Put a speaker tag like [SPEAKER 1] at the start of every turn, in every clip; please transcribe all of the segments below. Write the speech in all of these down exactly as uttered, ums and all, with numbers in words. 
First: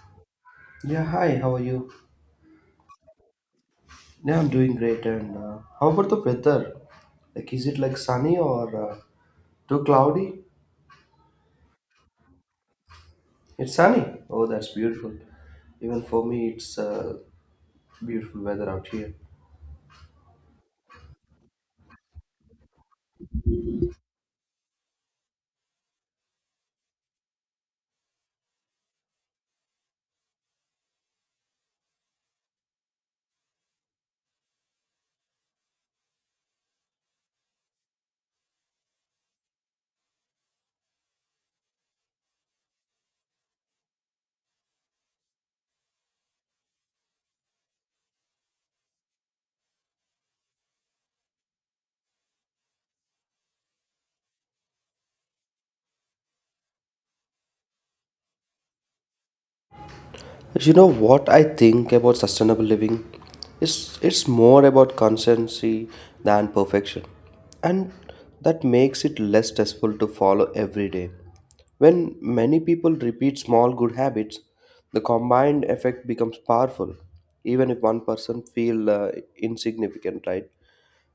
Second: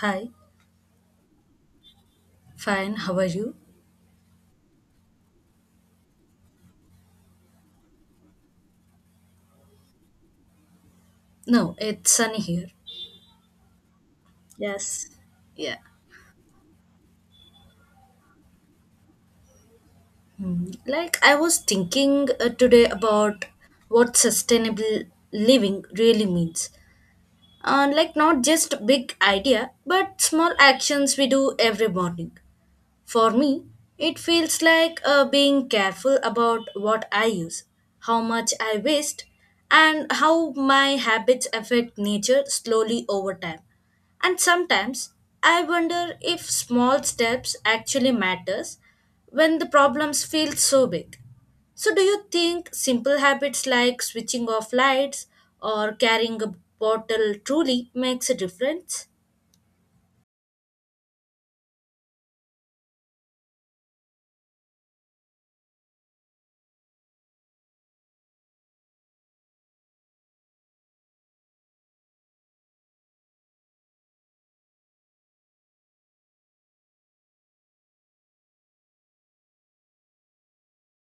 [SPEAKER 1] Hi,
[SPEAKER 2] Yeah, hi, how are you?
[SPEAKER 1] fine, how are you?
[SPEAKER 2] Yeah, I'm doing great. And uh, how about the weather? Like, is it like sunny or uh, too cloudy?
[SPEAKER 1] No, it's sunny here.
[SPEAKER 2] It's sunny. Oh, that's
[SPEAKER 1] Yes.
[SPEAKER 2] beautiful.
[SPEAKER 1] Yeah.
[SPEAKER 2] Even for me, it's uh, beautiful weather out here.
[SPEAKER 1] Hmm. Like I was thinking uh, today about what sustainable living really means. Uh, like not just big idea, but small actions we do every morning. For me, it feels like uh, being careful about what I use, how much I waste, and how my habits affect nature slowly over time. And sometimes I wonder if small steps actually matters when the problems feel so big. So do you think simple habits like switching off lights or carrying a bottle truly makes a difference?
[SPEAKER 2] You know what I think about sustainable living? It's, it's more about constancy than perfection. And that makes it less stressful to follow every day. When many people repeat small good habits, the combined effect becomes powerful, even if one person feels uh, insignificant, right?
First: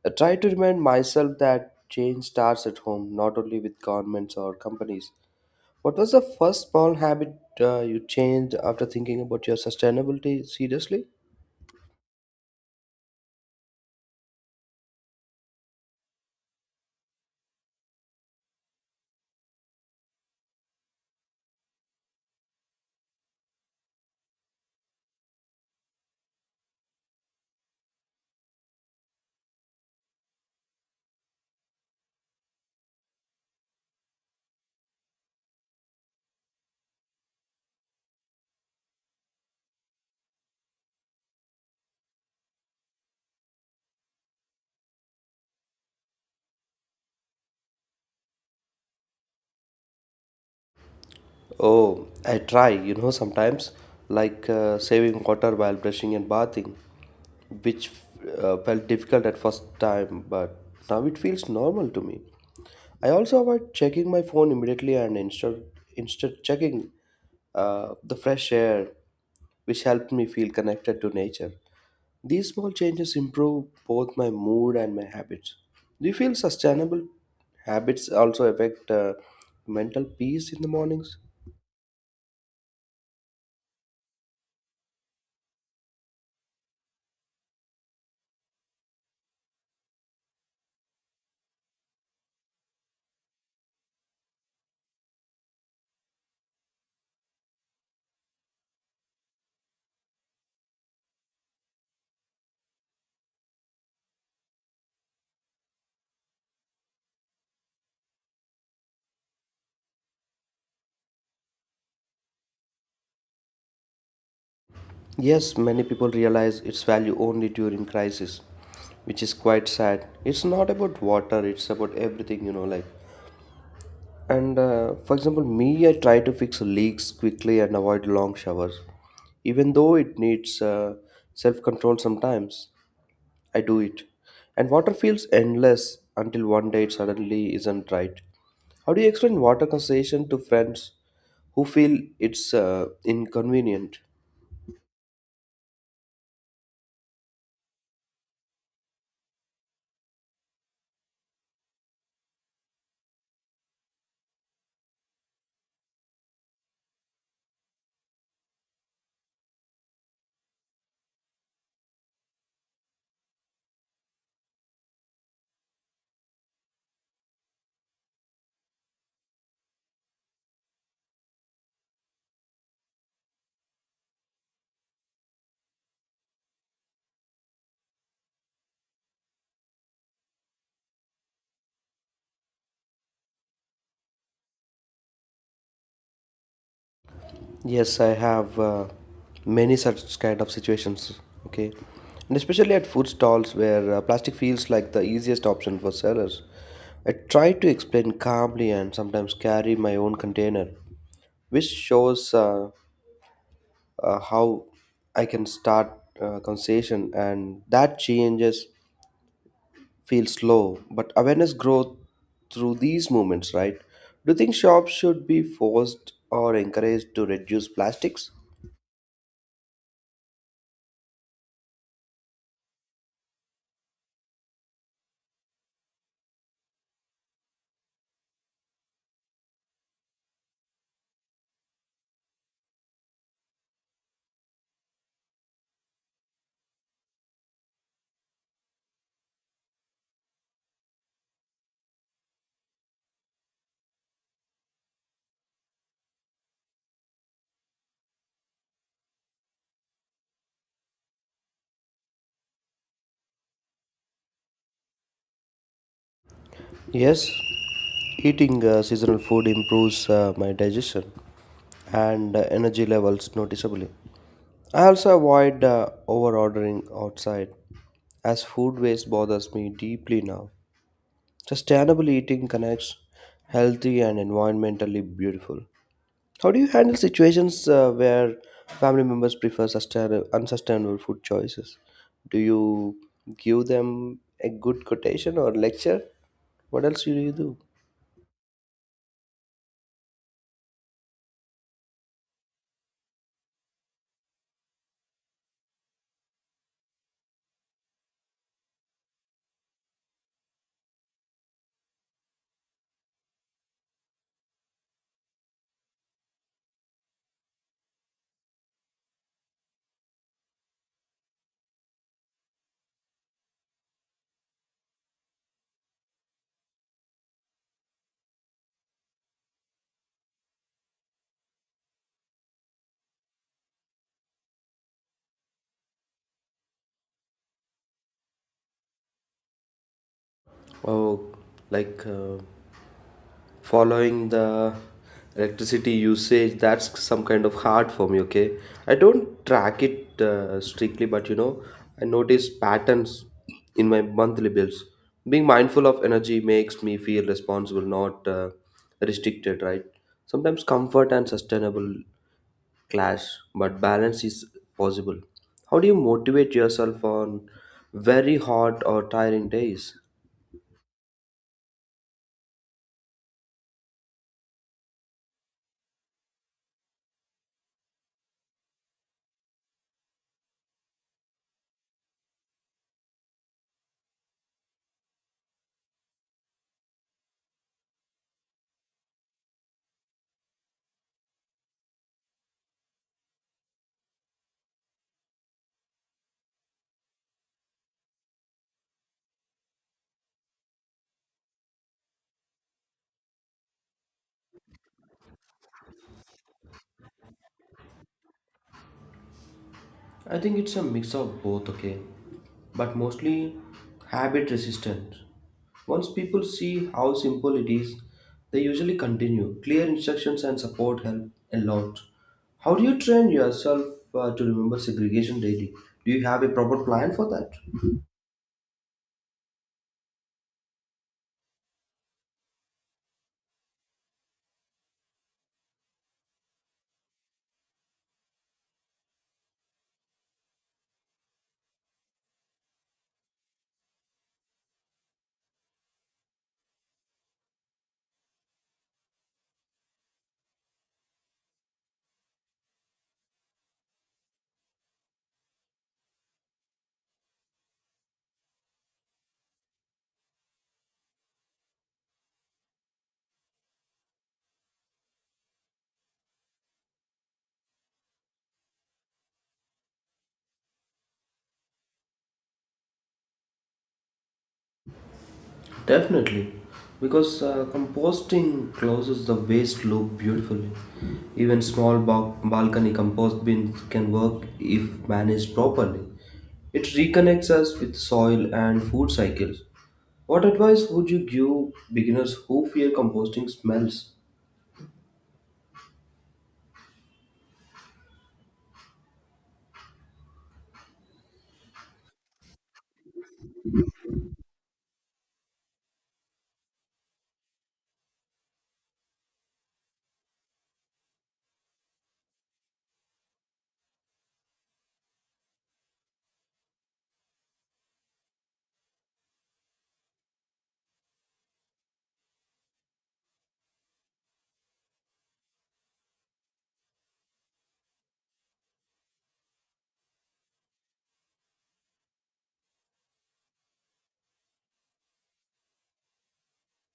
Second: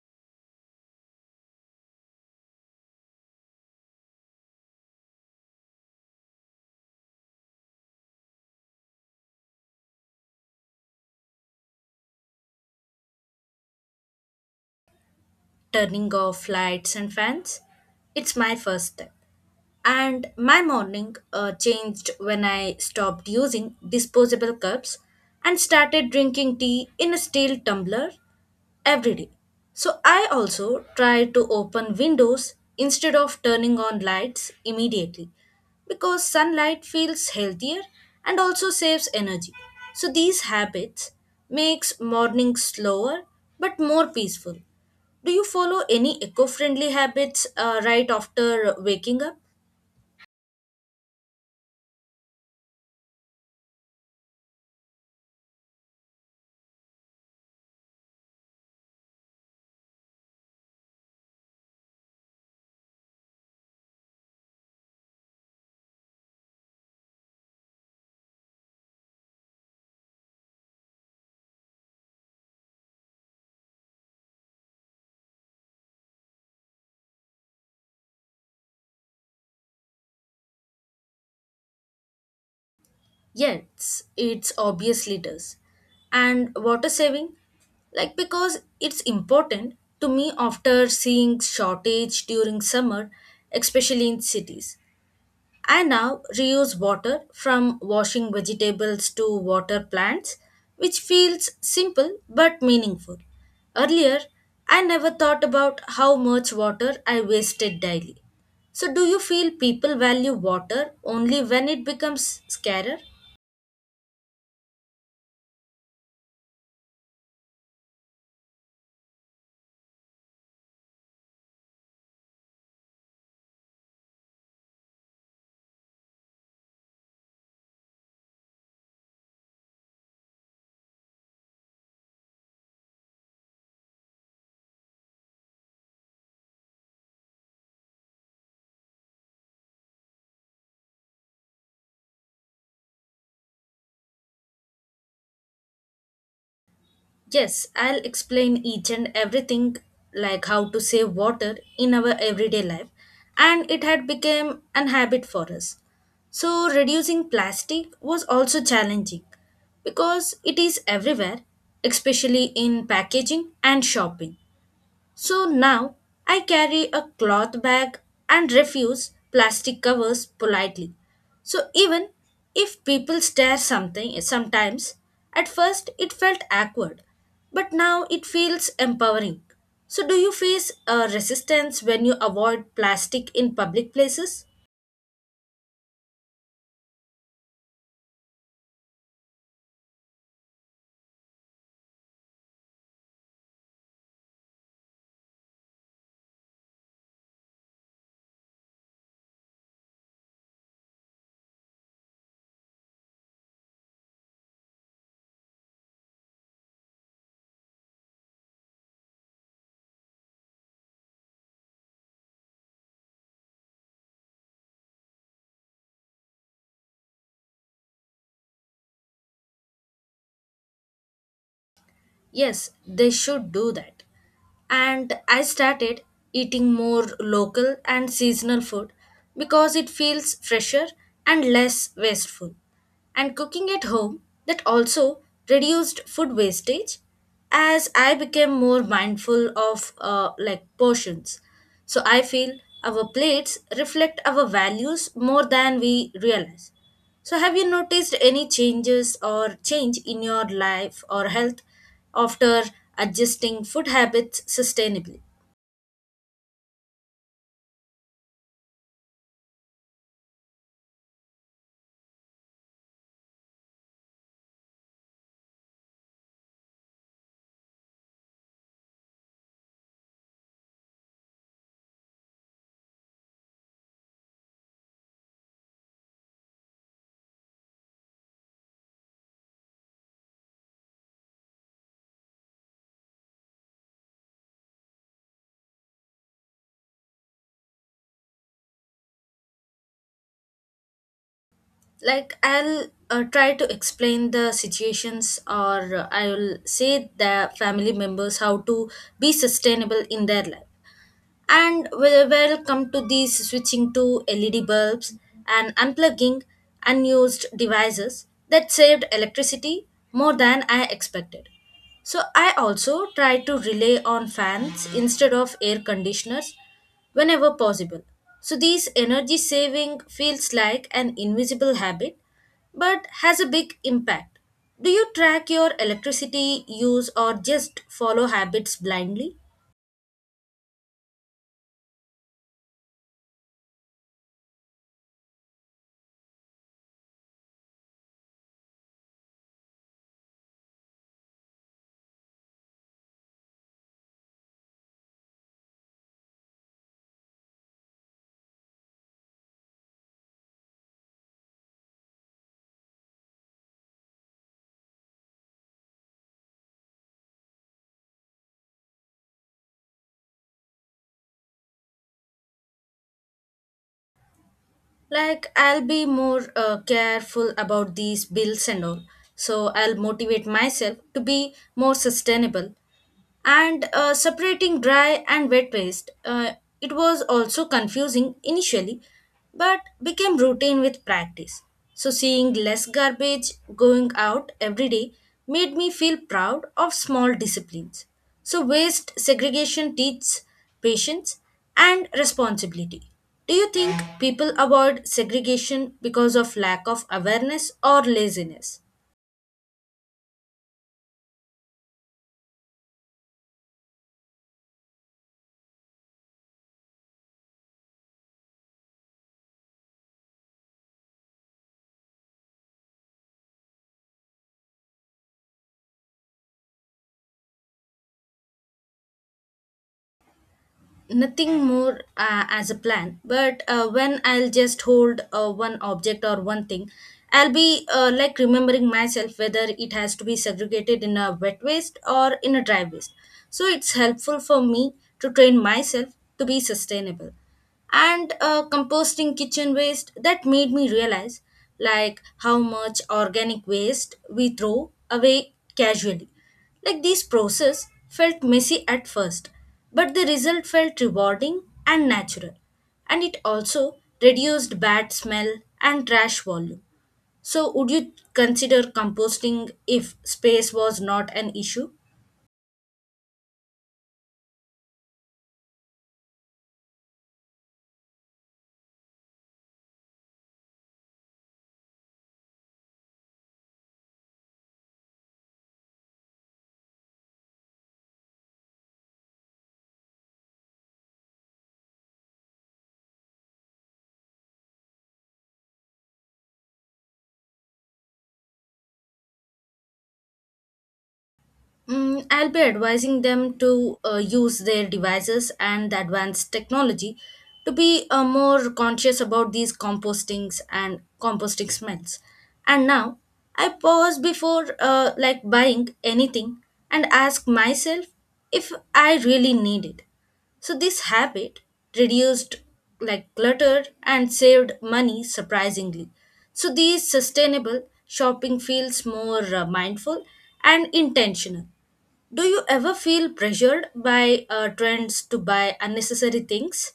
[SPEAKER 2] I try to remind myself that change starts at home, not only with governments or companies. What was the first small habit uh, you changed after thinking about your sustainability seriously?
[SPEAKER 1] Turning off lights and fans? It's my first step. And my morning uh, changed when I stopped using disposable cups and started drinking tea in a steel tumbler every day. So I also tried to open windows instead of turning on lights immediately because sunlight feels healthier and also saves energy. So these habits makes mornings slower but more peaceful. Do you follow any eco-friendly habits uh, right after waking up?
[SPEAKER 2] Oh, I try, you know, sometimes, like uh, saving water while brushing and bathing, which uh, felt difficult at first time, but now it feels normal to me. I also avoid checking my phone immediately and instead instead checking uh, the fresh air, which helped me feel connected to nature. These small changes improve both my mood and my habits. Do you feel sustainable habits also affect uh, mental peace in the mornings?
[SPEAKER 1] Yes, it's obviously does. And water saving? Like because it's important to me after seeing shortage during summer, especially in cities. I now reuse water from washing vegetables to water plants, which feels simple but meaningful. Earlier, I never thought about how much water I wasted daily. So do you feel people value water only when it becomes scarcer?
[SPEAKER 2] Yes, many people realize its value only during crisis, which is quite sad. It's not about water, it's about everything, you know, like. And uh, for example, me, I try to fix leaks quickly and avoid long showers. Even though it needs uh, self control sometimes, I do it. And water feels endless until one day it suddenly isn't right. How do you explain water conservation to friends who feel it's uh, inconvenient?
[SPEAKER 1] Yes, I'll explain each and everything like how to save water in our everyday life, and it had become an habit for us. So reducing plastic was also challenging because it is everywhere, especially in packaging and shopping. So now I carry a cloth bag and refuse plastic covers politely. So even if people stare something sometimes, at first it felt awkward, but now it feels empowering. So do you face a resistance when you avoid plastic in public places?
[SPEAKER 2] Yes, I have uh, many such kind of situations. Okay, and especially at food stalls where uh, plastic feels like the easiest option for sellers. I try to explain calmly and sometimes carry my own container, which shows uh, uh, how I can start uh, conversation, and that changes feel slow, but awareness grows through these moments, right? Do you think shops should be forced or encouraged to reduce plastics?
[SPEAKER 1] Yes, they should do that. And I started eating more local and seasonal food because it feels fresher and less wasteful. And cooking at home, that also reduced food wastage as I became more mindful of uh, like portions. So I feel our plates reflect our values more than we realize. So, have you noticed any changes or change in your life or health after adjusting food habits sustainably?
[SPEAKER 2] Yes, eating uh, seasonal food improves uh, my digestion and uh, energy levels noticeably. I also avoid uh, over ordering outside as food waste bothers me deeply now. Sustainable eating connects healthy and environmentally beautiful. How do you handle situations uh, where family members prefer sustain- unsustainable food choices? Do you give them a good quotation or lecture? What else do you do?
[SPEAKER 1] Like, I'll uh, try to explain the situations, or uh, I'll say the family members how to be sustainable in their life. And we will come to these switching to L E D bulbs and unplugging unused devices that saved electricity more than I expected. So I also try to rely on fans instead of air conditioners whenever possible. So these energy saving feels like an invisible habit but has a big impact. Do you track your electricity use or just follow habits blindly?
[SPEAKER 2] Oh, like uh, following the electricity usage, that's some kind of hard for me, okay? I don't track it uh, strictly, but you know, I notice patterns in my monthly bills. Being mindful of energy makes me feel responsible, not uh, restricted, right? Sometimes comfort and sustainable clash, but balance is possible. How do you motivate yourself on very hot or tiring days?
[SPEAKER 1] Like I'll be more uh, careful about these bills and all, so I'll motivate myself to be more sustainable. And uh, separating dry and wet waste, Uh, it was also confusing initially, but became routine with practice. So, seeing less garbage going out every day made me feel proud of small disciplines. So, waste segregation teaches patience and responsibility. Do you think people avoid segregation because of lack of awareness or laziness?
[SPEAKER 2] I think it's a mix of both, okay? But mostly habit resistance. Once people see how simple it is, they usually continue. Clear instructions and support help a lot. How do you train yourself uh, to remember segregation daily? Do you have a proper plan for that?
[SPEAKER 1] Nothing more uh, as a plan, but uh, when I'll just hold uh, one object or one thing, I'll be uh, like remembering myself whether it has to be segregated in a wet waste or in a dry waste. So it's helpful for me to train myself to be sustainable. And uh, composting kitchen waste, that made me realize like how much organic waste we throw away casually. Like these process felt messy at first, but the result felt rewarding and natural. And it also reduced bad smell and trash volume. So would you consider composting if space was not an issue?
[SPEAKER 2] Definitely, because uh, composting closes the waste loop beautifully. Even small ba- balcony compost bins can work if managed properly. It reconnects us with soil and food cycles. What advice would you give beginners who fear composting smells?
[SPEAKER 1] Mm, I'll be advising them to uh, use their devices and the advanced technology to be uh, more conscious about these compostings and composting smells. And now I pause before uh, like buying anything and ask myself if I really need it. So this habit reduced like clutter and saved money surprisingly. So these sustainable shopping feels more uh, mindful and intentional. Do you ever feel pressured by uh, trends to buy unnecessary things?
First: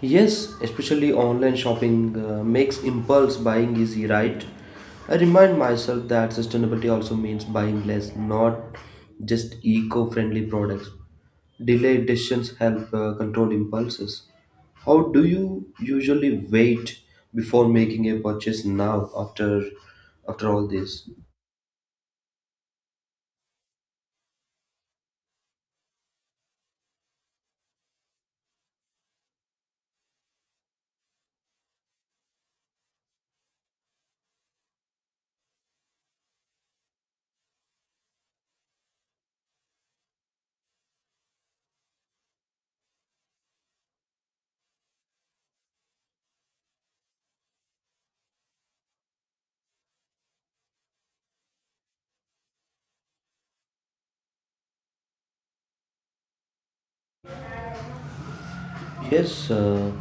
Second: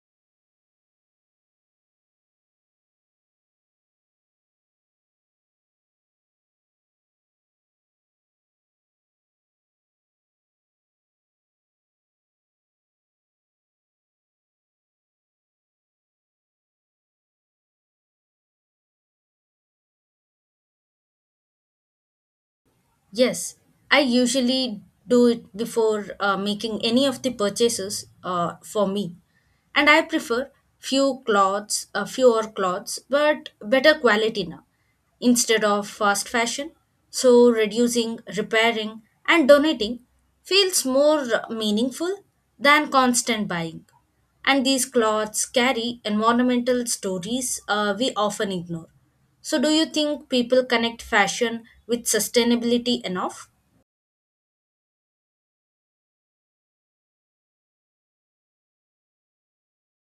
[SPEAKER 2] Yes, especially online shopping uh, makes impulse buying easy, right? I remind myself that sustainability also means buying less, not just eco friendly products. Delayed decisions help uh, control impulses. How do you usually wait before making a purchase now after after all this?
[SPEAKER 1] Yes, I usually do it before uh, making any of the purchases uh, for me. And I prefer few clothes, uh, fewer clothes, but better quality now instead of fast fashion. So reducing, repairing, and donating feels more meaningful than constant buying. And these clothes carry environmental stories uh, we often ignore. So, do you think people connect fashion with sustainability enough?
[SPEAKER 2] Yes, uh,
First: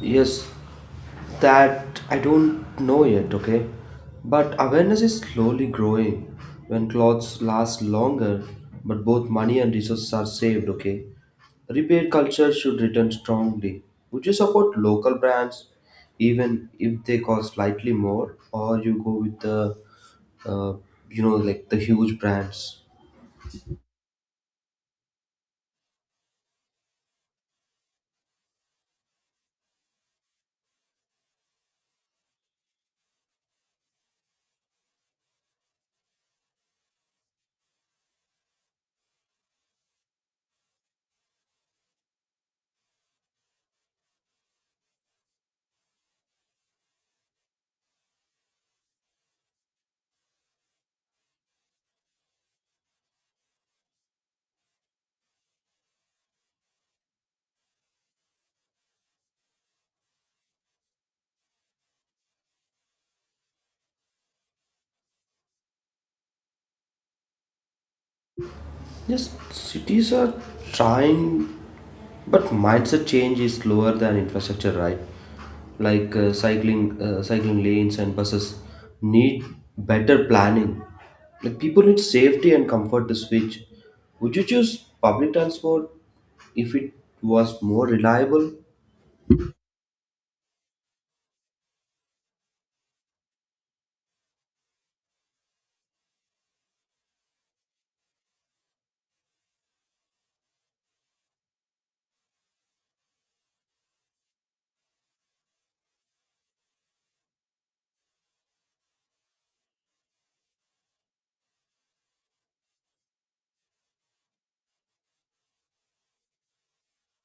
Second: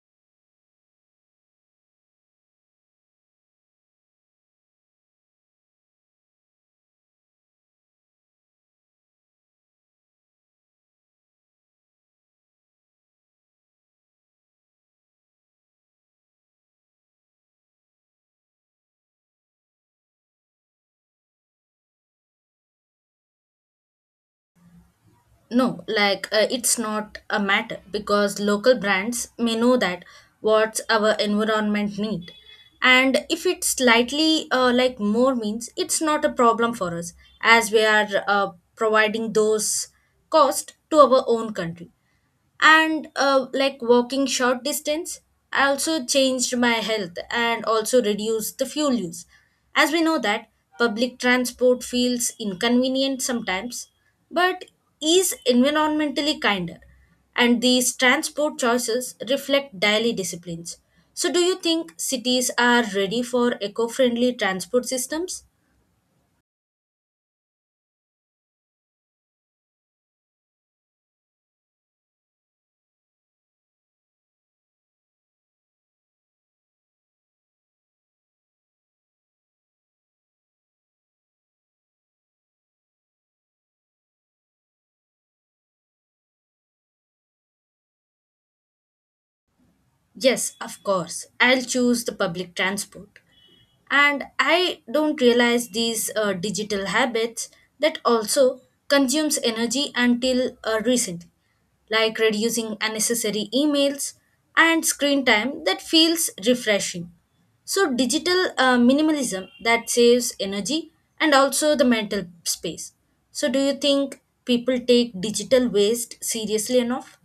[SPEAKER 2] yes, that I don't know yet, okay? But awareness is slowly growing. When clothes last longer, but both money and resources are saved, okay? Repair culture should return strongly. Would you support local brands even if they cost slightly more, or you go with the, uh, you know, like the huge brands?
[SPEAKER 1] No, like uh, it's not a matter because local brands may know that what's our environment need. And if it's slightly uh, like more means, it's not a problem for us as we are uh, providing those cost to our own country. And uh, like walking short distance, I also changed my health and also reduced the fuel use. As we know that public transport feels inconvenient sometimes, but is environmentally kinder, and these transport choices reflect daily disciplines. So do you think cities are ready for eco-friendly transport systems?
[SPEAKER 2] Yes, cities are trying, but mindset change is slower than infrastructure, right? Like uh, cycling, uh, cycling lanes and buses need better planning. Like people need safety and comfort to switch. Would you choose public transport if it was more reliable?
[SPEAKER 1] Yes, of course. I'll choose the public transport. And I don't realize these uh, digital habits that also consumes energy until uh, recently, like reducing unnecessary emails and screen time that feels refreshing. So digital uh, minimalism that saves energy and also the mental space. So do you think people take digital waste seriously enough?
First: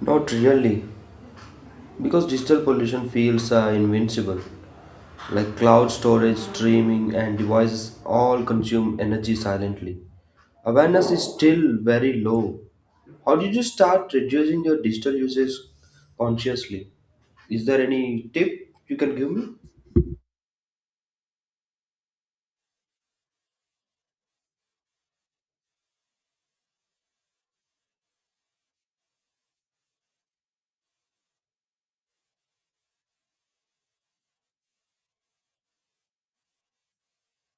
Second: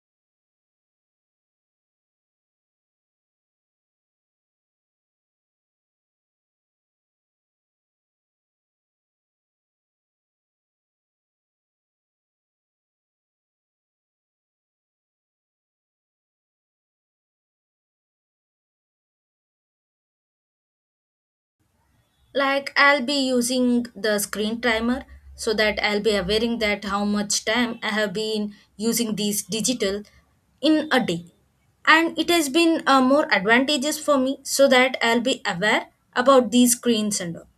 [SPEAKER 2] Not really. Because digital pollution feels uh, invincible, like cloud storage, streaming, and devices all consume energy silently. Awareness is still very low. How did you start reducing your digital usage consciously? Is there any tip you can give me?
[SPEAKER 1] Like I'll be using the screen timer so that I'll be aware that how much time I have been using these digital in a day, and it has been uh, more advantageous for me so that I'll be aware about these screens and all.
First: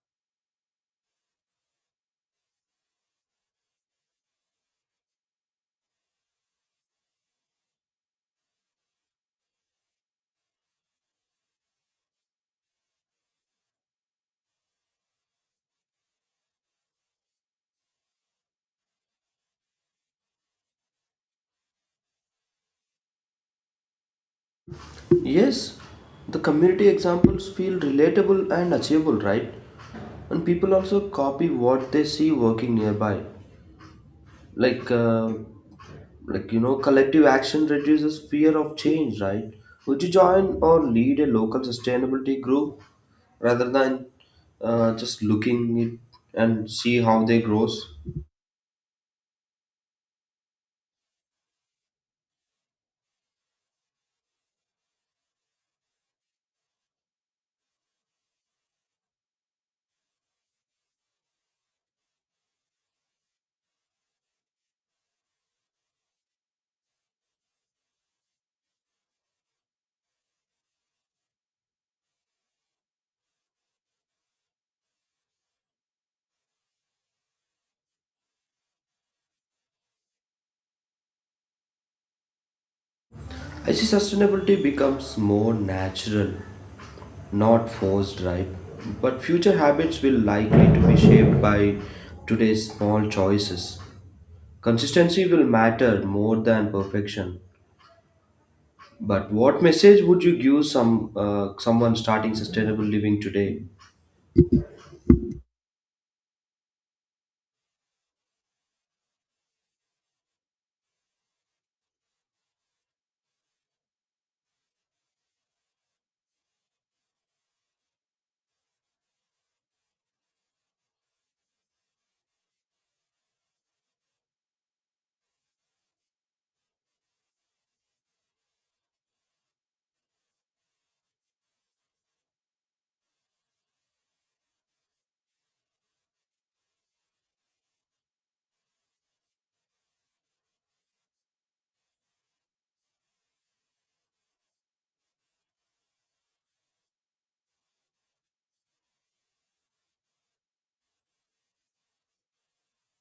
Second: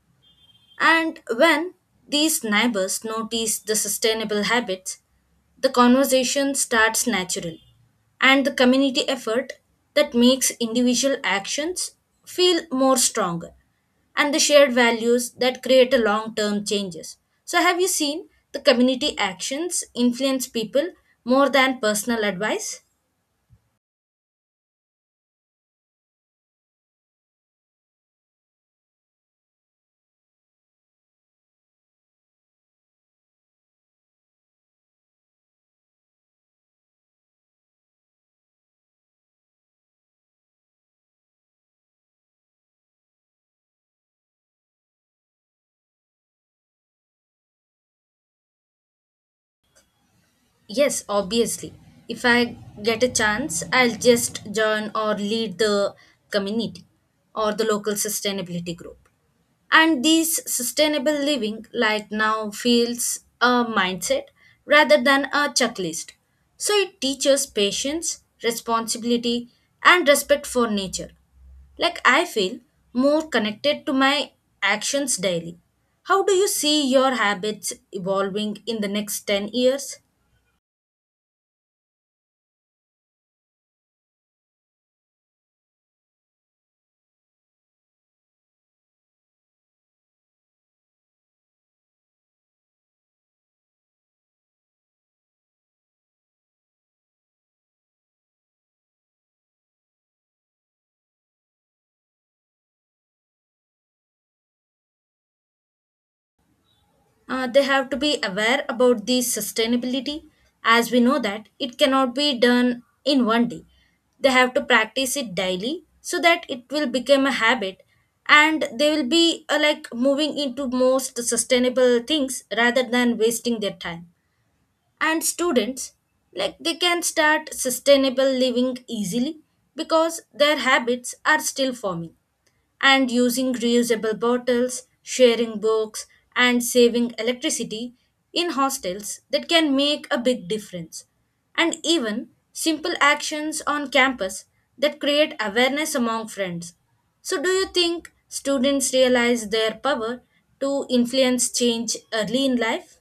[SPEAKER 1] And when these neighbors notice the sustainable habits, the conversation starts naturally, and the community effort that makes individual actions feel more stronger, and the shared values that create a long-term changes. So, have you seen the community actions influence people more than personal advice?
[SPEAKER 2] Yes, the community examples feel relatable and achievable, right? And people also copy what they see working nearby. Like uh, like you know collective action reduces fear of change, right? Would you join or lead a local sustainability group rather than uh, just looking it and see how they grows?
[SPEAKER 1] Yes, obviously. If I get a chance, I'll just join or lead the community or the local sustainability group. And these sustainable living, like now, feels a mindset rather than a checklist. So it teaches patience, responsibility, and respect for nature. Like I feel more connected to my actions daily. How do you see your habits evolving in the next ten years?
[SPEAKER 2] I see sustainability becomes more natural, not forced, right? But future habits will likely to be shaped by today's small choices. Consistency will matter more than perfection. But what message would you give some uh, someone starting sustainable living today?
[SPEAKER 1] Uh, they have to be aware about the sustainability. As we know that it cannot be done in one day, they have to practice it daily so that it will become a habit, and they will be uh, like moving into most sustainable things rather than wasting their time. And students, like they can start sustainable living easily because their habits are still forming. And using reusable bottles, sharing books, and saving electricity in hostels that can make a big difference. And even simple actions on campus that create awareness among friends. So, do you think students realize their power to influence change early in life?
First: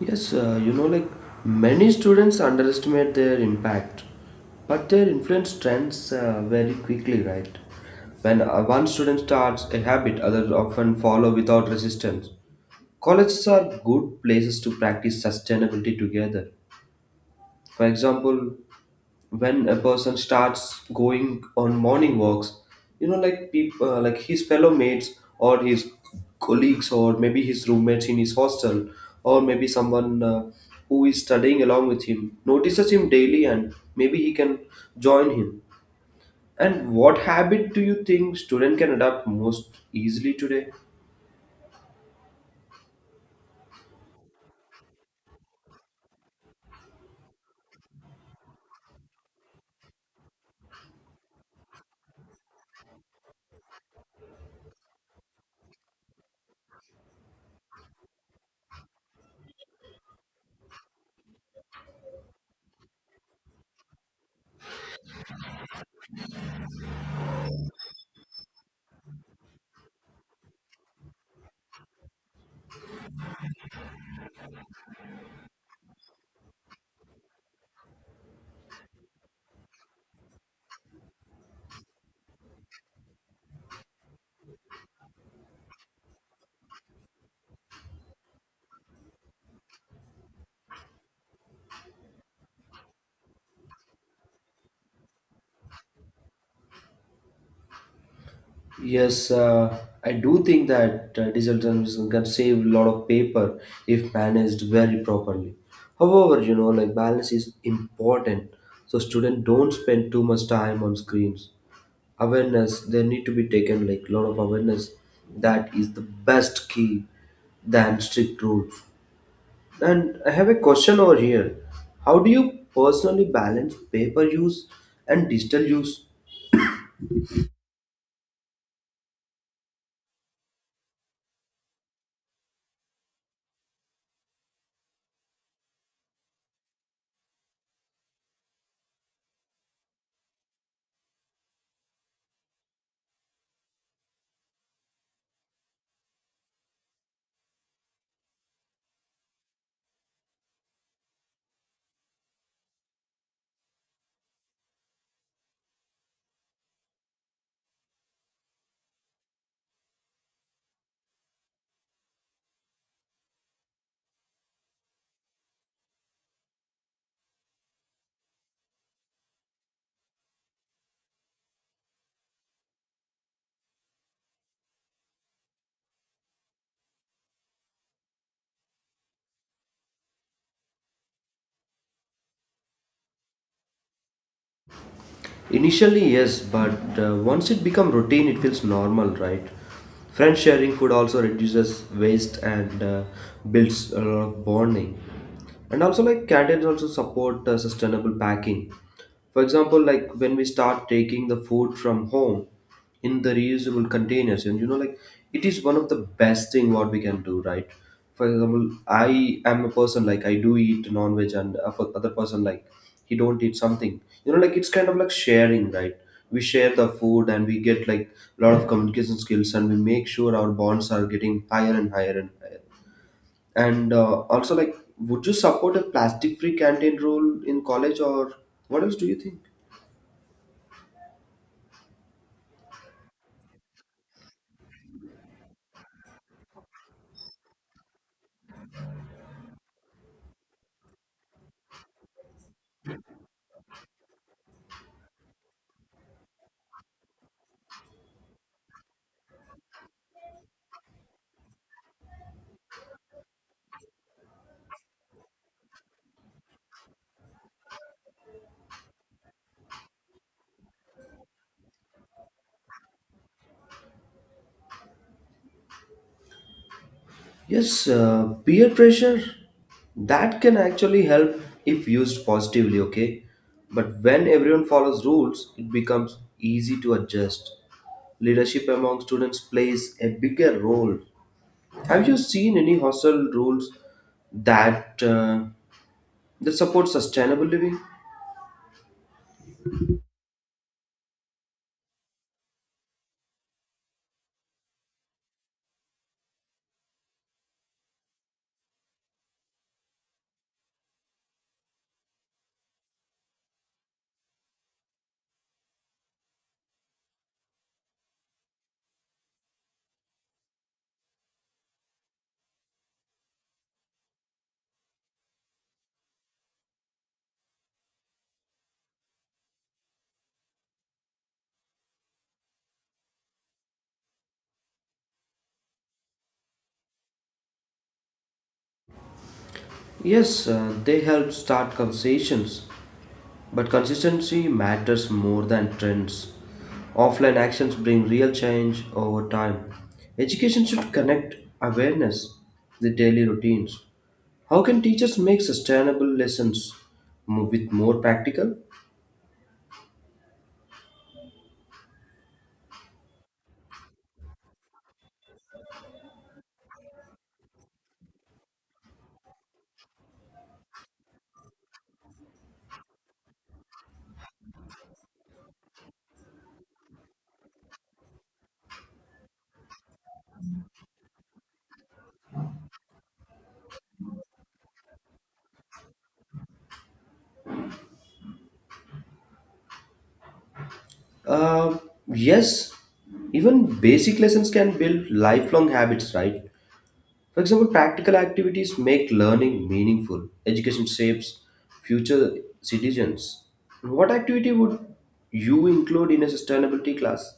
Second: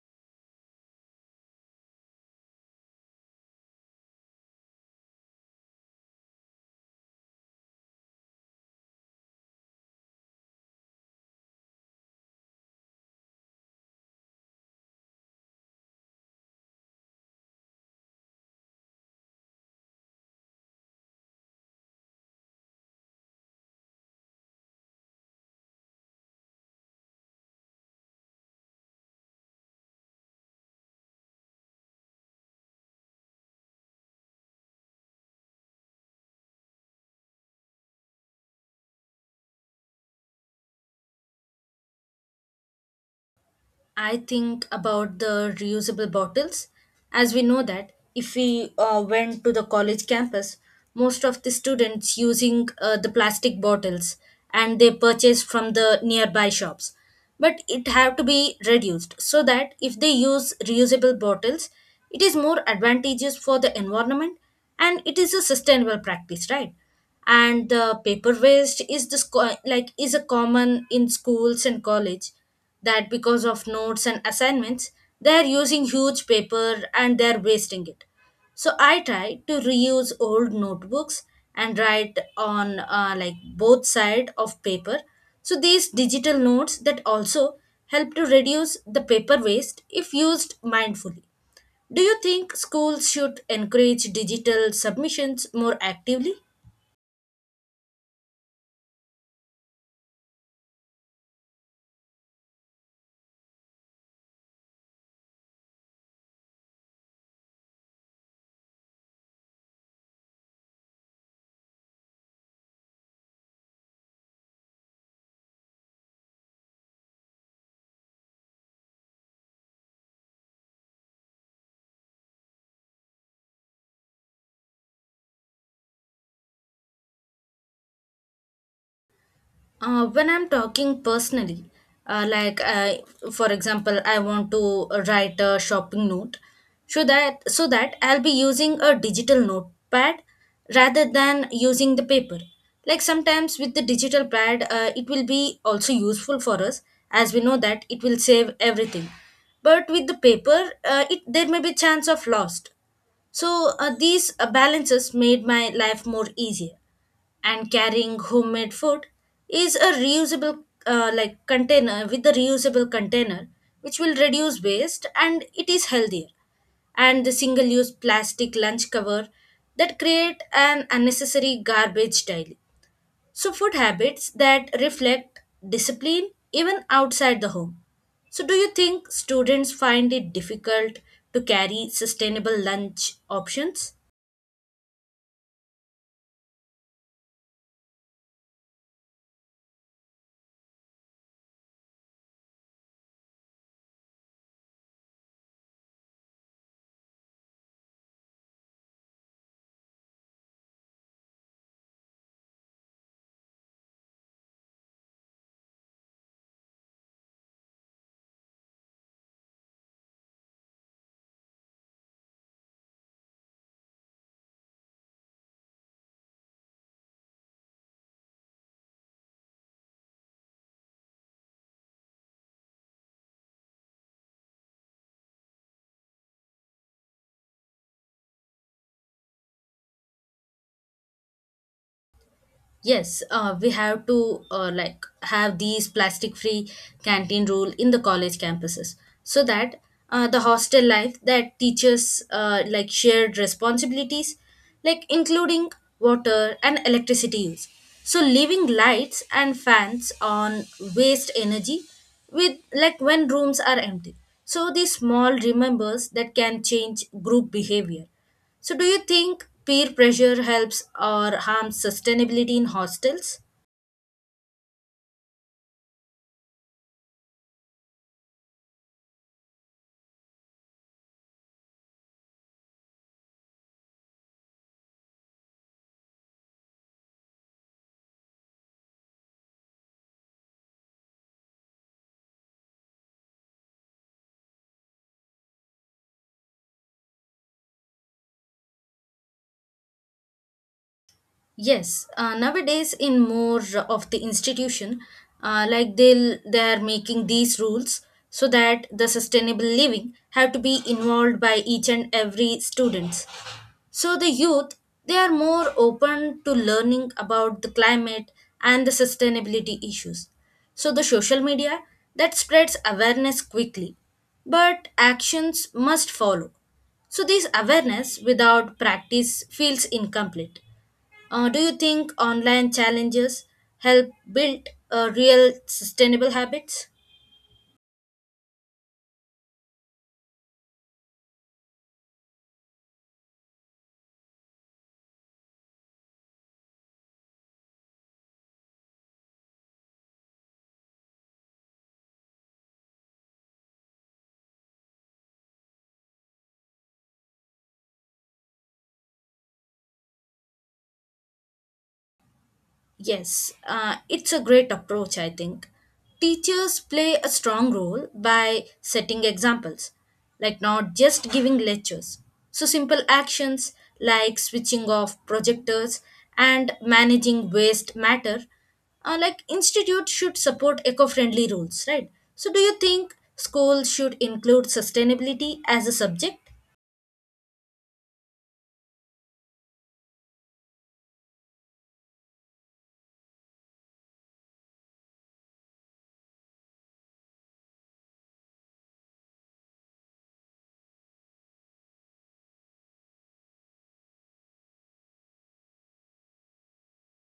[SPEAKER 2] Yes, uh, you know, like many students underestimate their impact, but their influence trends uh, very quickly, right? When uh, one student starts a habit, others often follow without resistance. Colleges are good places to practice sustainability together. For example, when a person starts going on morning walks, you know, like people uh, like his fellow mates or his colleagues or maybe his roommates in his hostel or maybe someone uh, who is studying along with him notices him daily and maybe he can join him. And what habit do you think student can adapt most easily today?
[SPEAKER 1] I think about the reusable bottles. As we know that if we uh, went to the college campus, most of the students using uh, the plastic bottles and they purchase from the nearby shops. But it have to be reduced, so that if they use reusable bottles, it is more advantageous for the environment and it is a sustainable practice, right? And the paper waste is this co- like is a common in schools and college that because of notes and assignments, they're using huge paper and they're wasting it. So I try to reuse old notebooks and write on uh, like both side of paper. So these digital notes that also help to reduce the paper waste if used mindfully. Do you think schools should encourage digital submissions more actively?
[SPEAKER 2] Yes, uh, I do think that uh, digital transmission can save a lot of paper if managed very properly. However, you know, like balance is important, so students don't spend too much time on screens. Awareness, there need to be taken like a lot of awareness. That is the best key than strict rules. And I have a question over here. How do you personally balance paper use and digital use?
[SPEAKER 1] Uh, when I'm talking personally, uh, like I, for example, I want to write a shopping note, so that so that I'll be using a digital notepad rather than using the paper. Like sometimes with the digital pad, uh, it will be also useful for us as we know that it will save everything. But with the paper, uh, it there may be chance of lost. So uh, these uh, balances made my life more easier. And carrying homemade food is a reusable uh, like container with a reusable container, which will reduce waste and it is healthier. And the single use plastic lunch cover that create an unnecessary garbage daily. So food habits that reflect discipline even outside the home. So do you think students find it difficult to carry sustainable lunch options?
[SPEAKER 2] Initially, yes, but uh, once it becomes routine, it feels normal, right? Friends sharing food also reduces waste and uh, builds a lot of bonding. And also, like canteens also support uh, sustainable packing. For example, like when we start taking the food from home, in the reusable containers, and you know, like it is one of the best thing what we can do, right? For example, I am a person like I do eat non-veg and a per- other person, like he don't eat something, you know, like it's kind of like sharing, right? We share the food and we get like a lot of communication skills and we make sure our bonds are getting higher and higher and higher. And uh, also, like would you support a plastic free canteen rule in college, or what else do you think?
[SPEAKER 1] Yes, uh, we have to uh, like have these plastic free canteen rule in the college campuses, so that uh, the hostel life that teaches uh, like shared responsibilities like including water and electricity use. So leaving lights and fans on waste energy with like when rooms are empty. So these small remembers that can change group behavior. So, do you think peer pressure helps or harms sustainability in hostels?
[SPEAKER 2] Yes, uh, peer pressure that can actually help if used positively, okay? But when everyone follows rules, it becomes easy to adjust. Leadership among students plays a bigger role. Have you seen any hostel rules that uh, that support sustainable living?
[SPEAKER 1] Yes, uh, nowadays in more of the institution, uh, like they'll they are making these rules so that the sustainable living have to be involved by each and every students. So the youth, they are more open to learning about the climate and the sustainability issues. So the social media that spreads awareness quickly, but actions must follow. So this awareness without practice feels incomplete. Uh, do you think online challenges help build uh, real sustainable habits?
[SPEAKER 2] Yes, uh, they help start conversations, but consistency matters more than trends. Offline actions bring real change over time. Education should connect awareness with daily routines. How can teachers make sustainable lessons mo- with more practical?
[SPEAKER 1] Yes, uh, it's a great approach, I think. Teachers play a strong role by setting examples, like not just giving lectures. So, simple actions like switching off projectors and managing waste matter, uh, like institute should support eco-friendly rules, right? So, do you think schools should include sustainability as a subject?
[SPEAKER 2] Uh, yes, even basic lessons can build lifelong habits, right? For example, practical activities make learning meaningful. Education shapes future citizens. What activity would you include in a sustainability class?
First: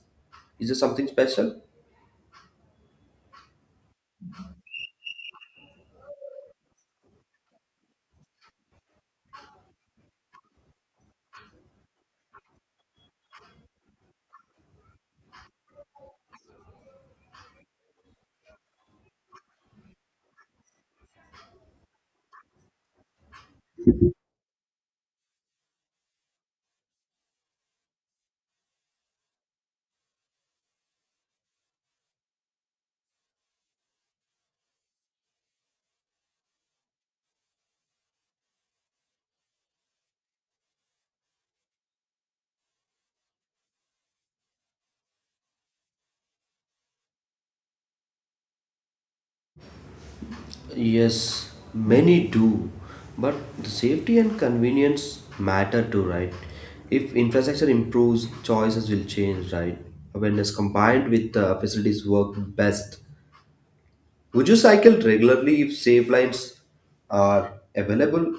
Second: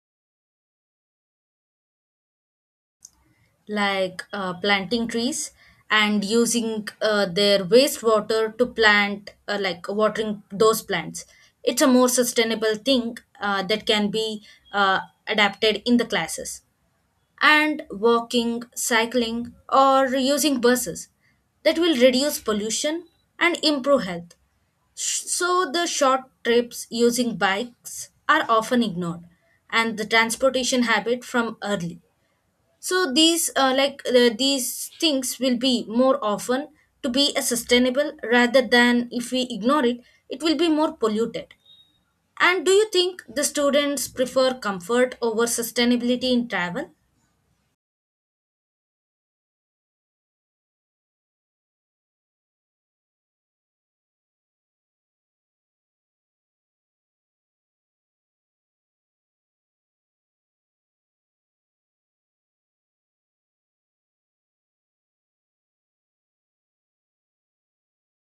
[SPEAKER 2] Is there something special?
[SPEAKER 1] Like uh, planting trees and using uh, their wastewater to plant, uh, like watering those plants, it's a more sustainable thing uh, that can be uh, adapted in the classes. And walking, cycling, or using buses that will reduce pollution and improve health. Sh- so the short trips using bikes are often ignored, and the transportation habit from early, so these uh, like uh, these things will be more often to be a sustainable rather than if we ignore it, it will be more polluted. And do you think the students prefer comfort over sustainability in travel?
[SPEAKER 2] Yes, many do. But the safety and convenience matter too, right? If infrastructure improves, choices will change, right? Awareness combined with the facilities work best. Would you cycle regularly if safe lines are available?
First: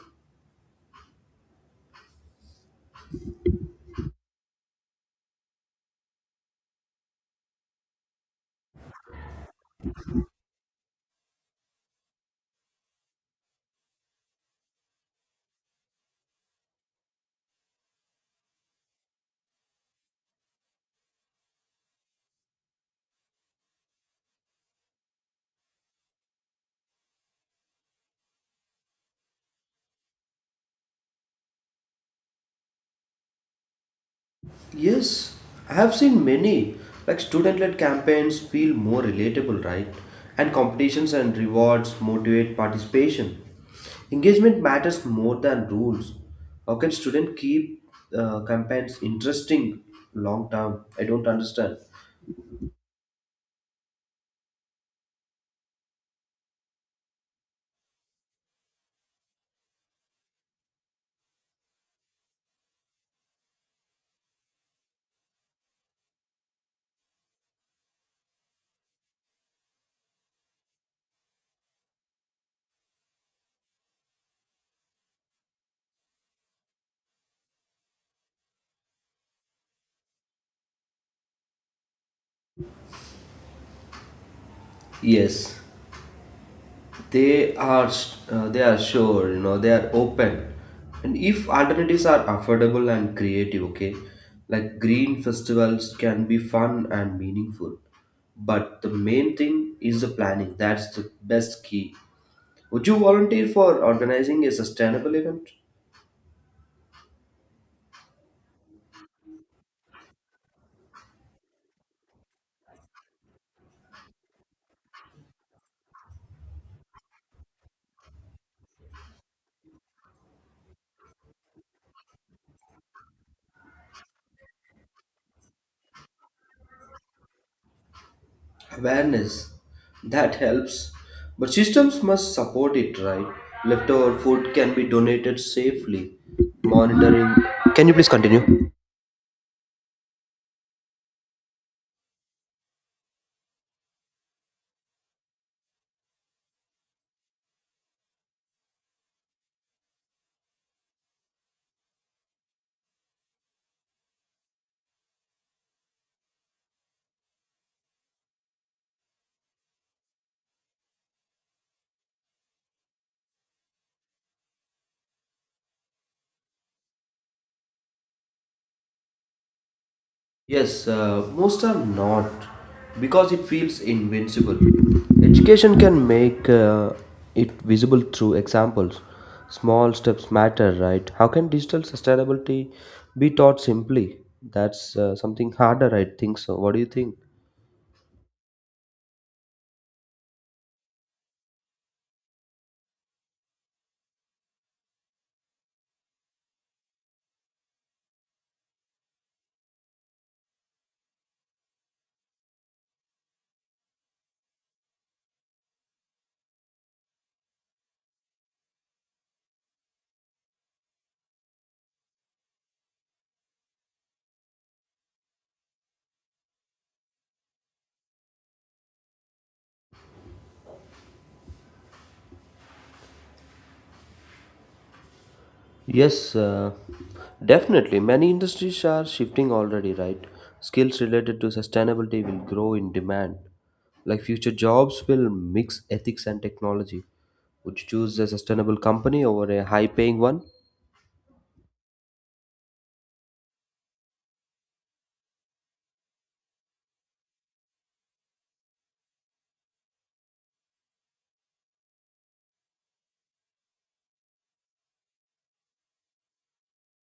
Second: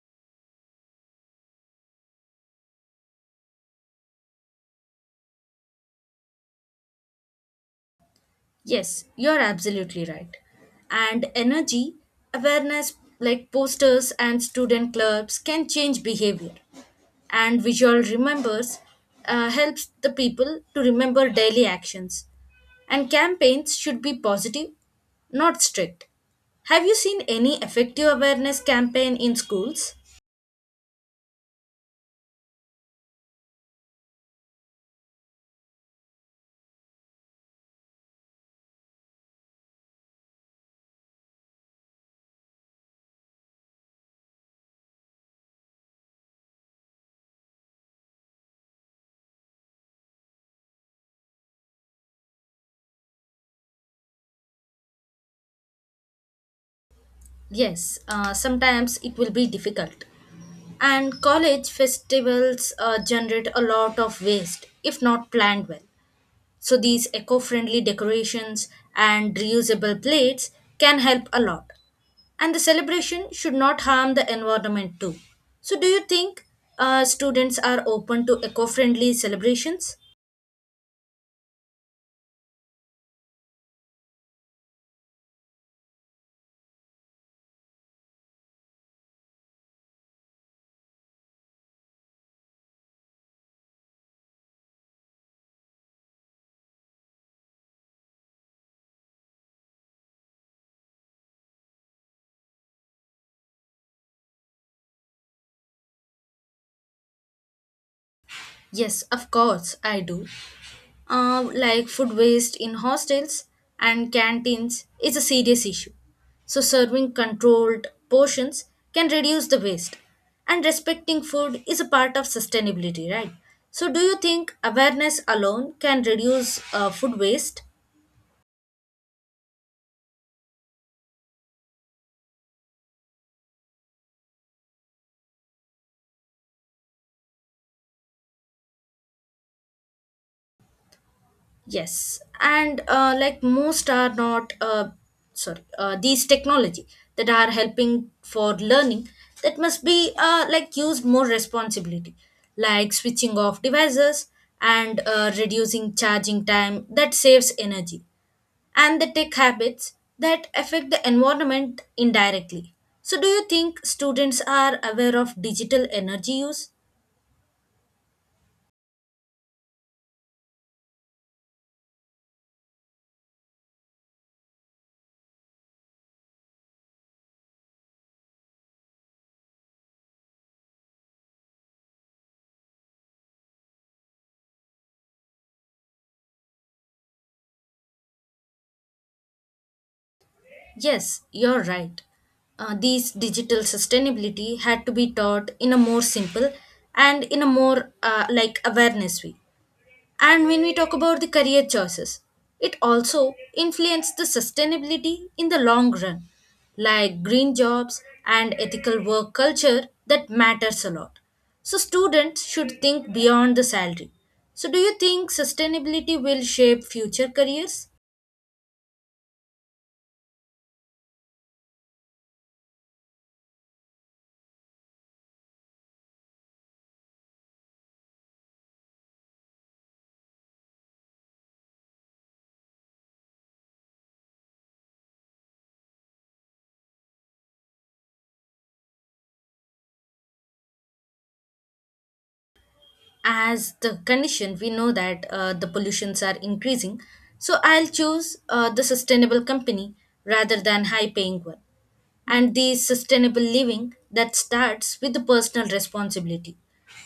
[SPEAKER 1] Yes, you're absolutely right. And energy awareness, like posters and student clubs, can change behavior, and visual remembers uh, helps the people to remember daily actions. And campaigns should be positive, not strict. Have you seen any effective awareness campaign in schools?
[SPEAKER 2] Yes, I have seen many. Like student led campaigns feel more relatable, right? And competitions and rewards motivate participation. Engagement matters more than rules. How can student keep uh, campaigns interesting long term? I don't understand.
[SPEAKER 1] Yes, uh, sometimes it will be difficult. And college festivals uh, generate a lot of waste if not planned well. So these eco-friendly decorations and reusable plates can help a lot. And the celebration should not harm the environment too. So do you think uh, students are open to eco-friendly celebrations?
[SPEAKER 2] Yes, they are, uh, they are sure, you know, they are open. And if alternatives are affordable and creative, okay, like green festivals can be fun and meaningful, but the main thing is the planning. That's the best key. Would you volunteer for organizing a sustainable event?
[SPEAKER 1] Yes, of course I do. Um, like food waste in hostels and canteens is a serious issue. So, serving controlled portions can reduce the waste. And respecting food is a part of sustainability, right? So, do you think awareness alone can reduce uh, food waste?
[SPEAKER 2] Awareness that helps, but systems must support it, right? Leftover food can be donated safely. Monitoring. Can you please continue?
[SPEAKER 1] Yes, and uh, like most are not, uh, sorry, uh, these technology that are helping for learning that must be uh, like used more responsibility, like switching off devices and uh, reducing charging time that saves energy, and the tech habits that affect the environment indirectly. So, do you think students are aware of digital energy use?
[SPEAKER 2] Yes, uh, most are not because it feels invincible. Education can make uh, it visible through examples. Small steps matter, right? How can digital sustainability be taught simply? That's uh, something harder, I think so. What do you think?
[SPEAKER 1] Yes, you're right. Uh, these digital sustainability had to be taught in a more simple and in a more uh, like awareness way. And when we talk about the career choices, it also influenced the sustainability in the long run, like green jobs and ethical work culture that matters a lot. So students should think beyond the salary. So do you think sustainability will shape future careers?
[SPEAKER 2] Yes, uh, definitely. Many industries are shifting already, right? Skills related to sustainability will grow in demand. Like future jobs will mix ethics and technology. Would you choose a sustainable company over a high paying one?
[SPEAKER 1] As the condition we know that uh, the pollutions are increasing, so I'll choose uh, the sustainable company rather than high paying one. And the sustainable living that starts with the personal responsibility,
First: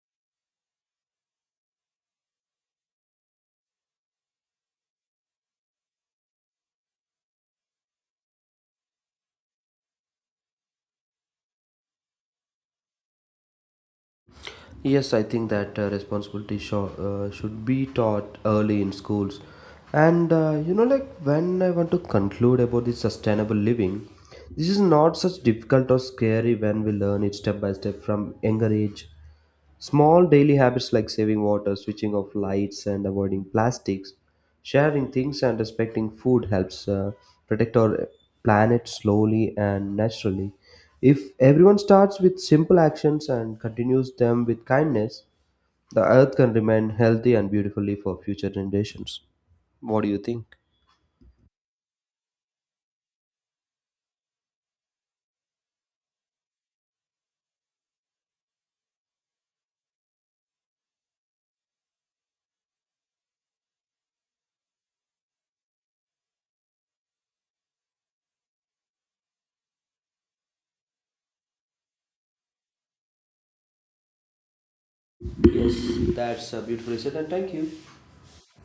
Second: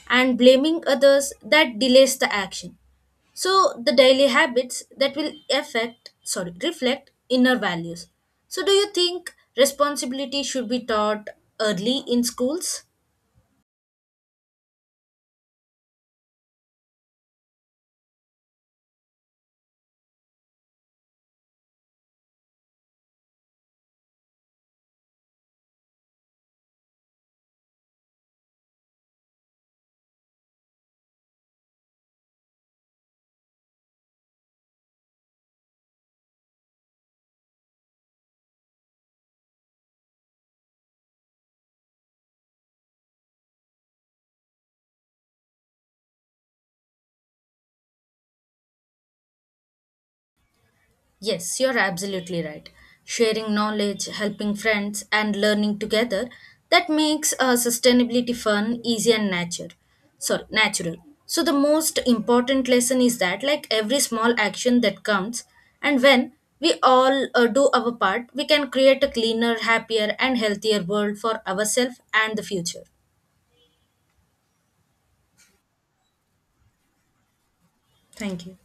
[SPEAKER 1] and blaming others that delays the action. So the daily habits that will affect, sorry, reflect inner values. So do you think responsibility should be taught early in schools?
[SPEAKER 2] Yes, I think that uh, responsibility sho- uh, should be taught early in schools. And uh, you know, like when I want to conclude about this sustainable living, this is not such difficult or scary when we learn it step by step from younger age. Small daily habits like saving water, switching off lights, and avoiding plastics, sharing things, and respecting food helps uh, protect our planet slowly and naturally. If everyone starts with simple actions and continues them with kindness, the earth can remain healthy and beautifully for future generations. What do you think?
[SPEAKER 1] Yes, you're absolutely right. Sharing knowledge, helping friends, and learning together that makes uh, sustainability fun, easy, and natural. Sorry, natural. So the most important lesson is that, like every small action that counts, and when we all uh, do our part, we can create a cleaner, happier, and healthier world for ourselves and the future.
[SPEAKER 2] Yes, that's a beautiful said, and thank you.
[SPEAKER 1] Thank you.